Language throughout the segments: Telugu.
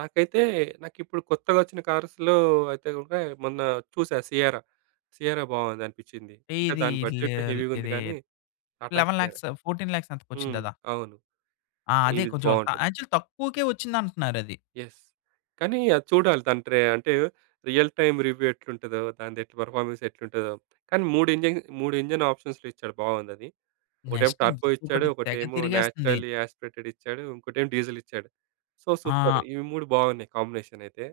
నాకైతే నాకిప్పుడు కొత్తగా వచ్చిన కార్స్‌లో అయితే గనక, మొన్న చూసా సియరా. సియరా బాగుందనిపించింది. ఎ అంటే, ఇదీ దాని బడ్జెట్ ఇలేల్ హెవీగా ఉంది ఇదీ కానీ, టాటా 11,00,000 సియరా. లాక్స్ 14,00,000 లాక్స్ ఎంతకో హ్మ్. వచ్చిందదా? అవును ఆ! అదే ఇవిది కొంచెం త బాగుంటది. యాక్చువల్ తక్కువకే వచ్చిందంటున్నారది. యెస్. కానీ, అది చూడాలి దాని ట్రే అంటే రియల్ టైమ్ రివ్యూ ఎట్లుంటదో, దానిదెట్ల పెర్ఫార్మెన్స్ ఎట్లుంటదో. కానీ, 3 ఇంజిన్ 3 ఇంజిన్ ఆప్షన్స్‌లో ఇచ్చాడు బాగుందది. ఒకటేమో, నెక్స్ట్ ఇంక టర్బో ఇచ్చాడు, ఇంకొటి తెగ ఒకటేమో తిరిగేస్తంది. నాచురల్లీ యాస్పిరేటెడ్ ఇచ్చాడు, ఇంకోటేమో డీజిల్ ఇచ్చాడు. So, super! ఆ! ఇవి 3 బాగున్నాయి కాంబినేషనైతే.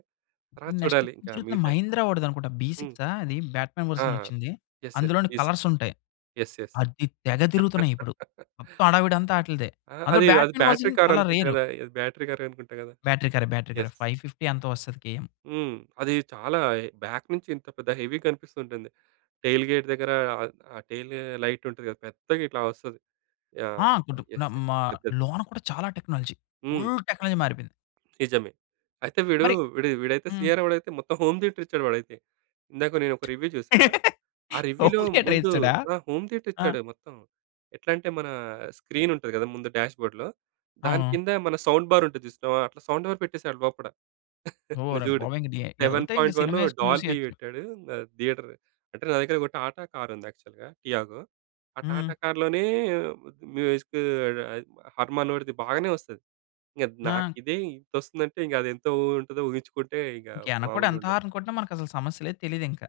తర్వాత నెక్స్ట్ చూడాలి ఎక్కువ ఇంకా తిరుగుతుంది మిగతాయి. మహీంద్రా వాడిదనుకుంటా! బి హ్మ్. సిక్సా! అది బ్యాట్‌మ్యాన్ ఆ! వెర్షన్ వచ్చింది. యెస్, అందులోని యెస్. కలర్స్ ఉంటాయి. Yes, yes. అది తెగ తిరుగుతున్నయిప్పుడు. మొత్తం హడావిడంతా ఆటిల్దే. ఆ! అందులో అది, అది బ్యాట్‌మ్యాన్ బ్యాటరీ వెర్షన్ చాలా కారనుకుంట రేరు. కదా! అది బ్యాటరీ కార్ అనుకుంటా కదా! బ్యాటరీ కారె, బ్యాటరీ యెస్. కారె, 550 ఎంతో వస్తది కేఎం. హ్మ్. అది చాలా ఎ బాక్ నుంచి ఎంత పెద్ద హెవీ కనిపిస్తూ ఉంటుంది. టెయిల్ గేట్ దెగ్గర, ఆహ్, ఆ టెయిల్ లైట్ ఉంటది కదా, పెద్దగా ఇట్లా వస్తది. ఆ! యాహ్! గుడ్డు న యెస్, యెస్. మ పెద్దది. లోన కూడా చాలా టెక్నాలజీ. హ్మ్. ఫుల్ టెక్నాలజీ మారిపోయింది. నిజమే. అయితే వీడూ, మరి వీడు వీడైతే హ్మ్. సీయరా వాడైతే మొత్తం హోమ్ థియేటర్ ఇచ్చాడు వాడైతే. ఇందాక నేను ఒక రివ్యూ చూసా. ఆ రివ్యూలో హోమ్ థియేటర్ ముందు ఏయిసాడా! ఆ! హోమ్ థియేటర్ ఆ! ఇచ్చాడు మొత్తం. ఎట్లా అంటే, మన స్క్రీన్ ఉంటది కదా, ముందు డాష్‌బోర్డ్‌లో, అవును. దానికింద మన సౌండ్ బార్ ఉంటది చూసినవా, అట్లా సౌండ్ బార్ పెట్టేసాడు లోపట. నువ్వు ఓర చూడు. బాబోయ్! ఇంక డియే సెవెన్ ఎళ్తే ఇంకా పాయింట్ వన్ సినిమా ఏసుకొని డాల్బీ చూసేయొచ్చు! వెట్టాడు. ఆహ్, థియేటర్. అంటే, నా దగ్గర ఒక టాటా కారుంది యాక్చువల్‌గా టియాగో. ఆ టాటా హ్మ్. కార్‌లోనే మ్యూజిక్కూ అది హర్‌మానోడి‌ది బాగానే వస్తది. ఇద్ ఆ! నాకిదే ఇంతొస్తుందంటే, ఇంక అదెంత వొ ఉంటదో ఊహించుకుంటే ఇగ ఇంక యనకొడు ఎంత మాములుగుండదు. హారన్ కొట్టిన, మనకసలు సమస్య లేదు తెలీదింకా.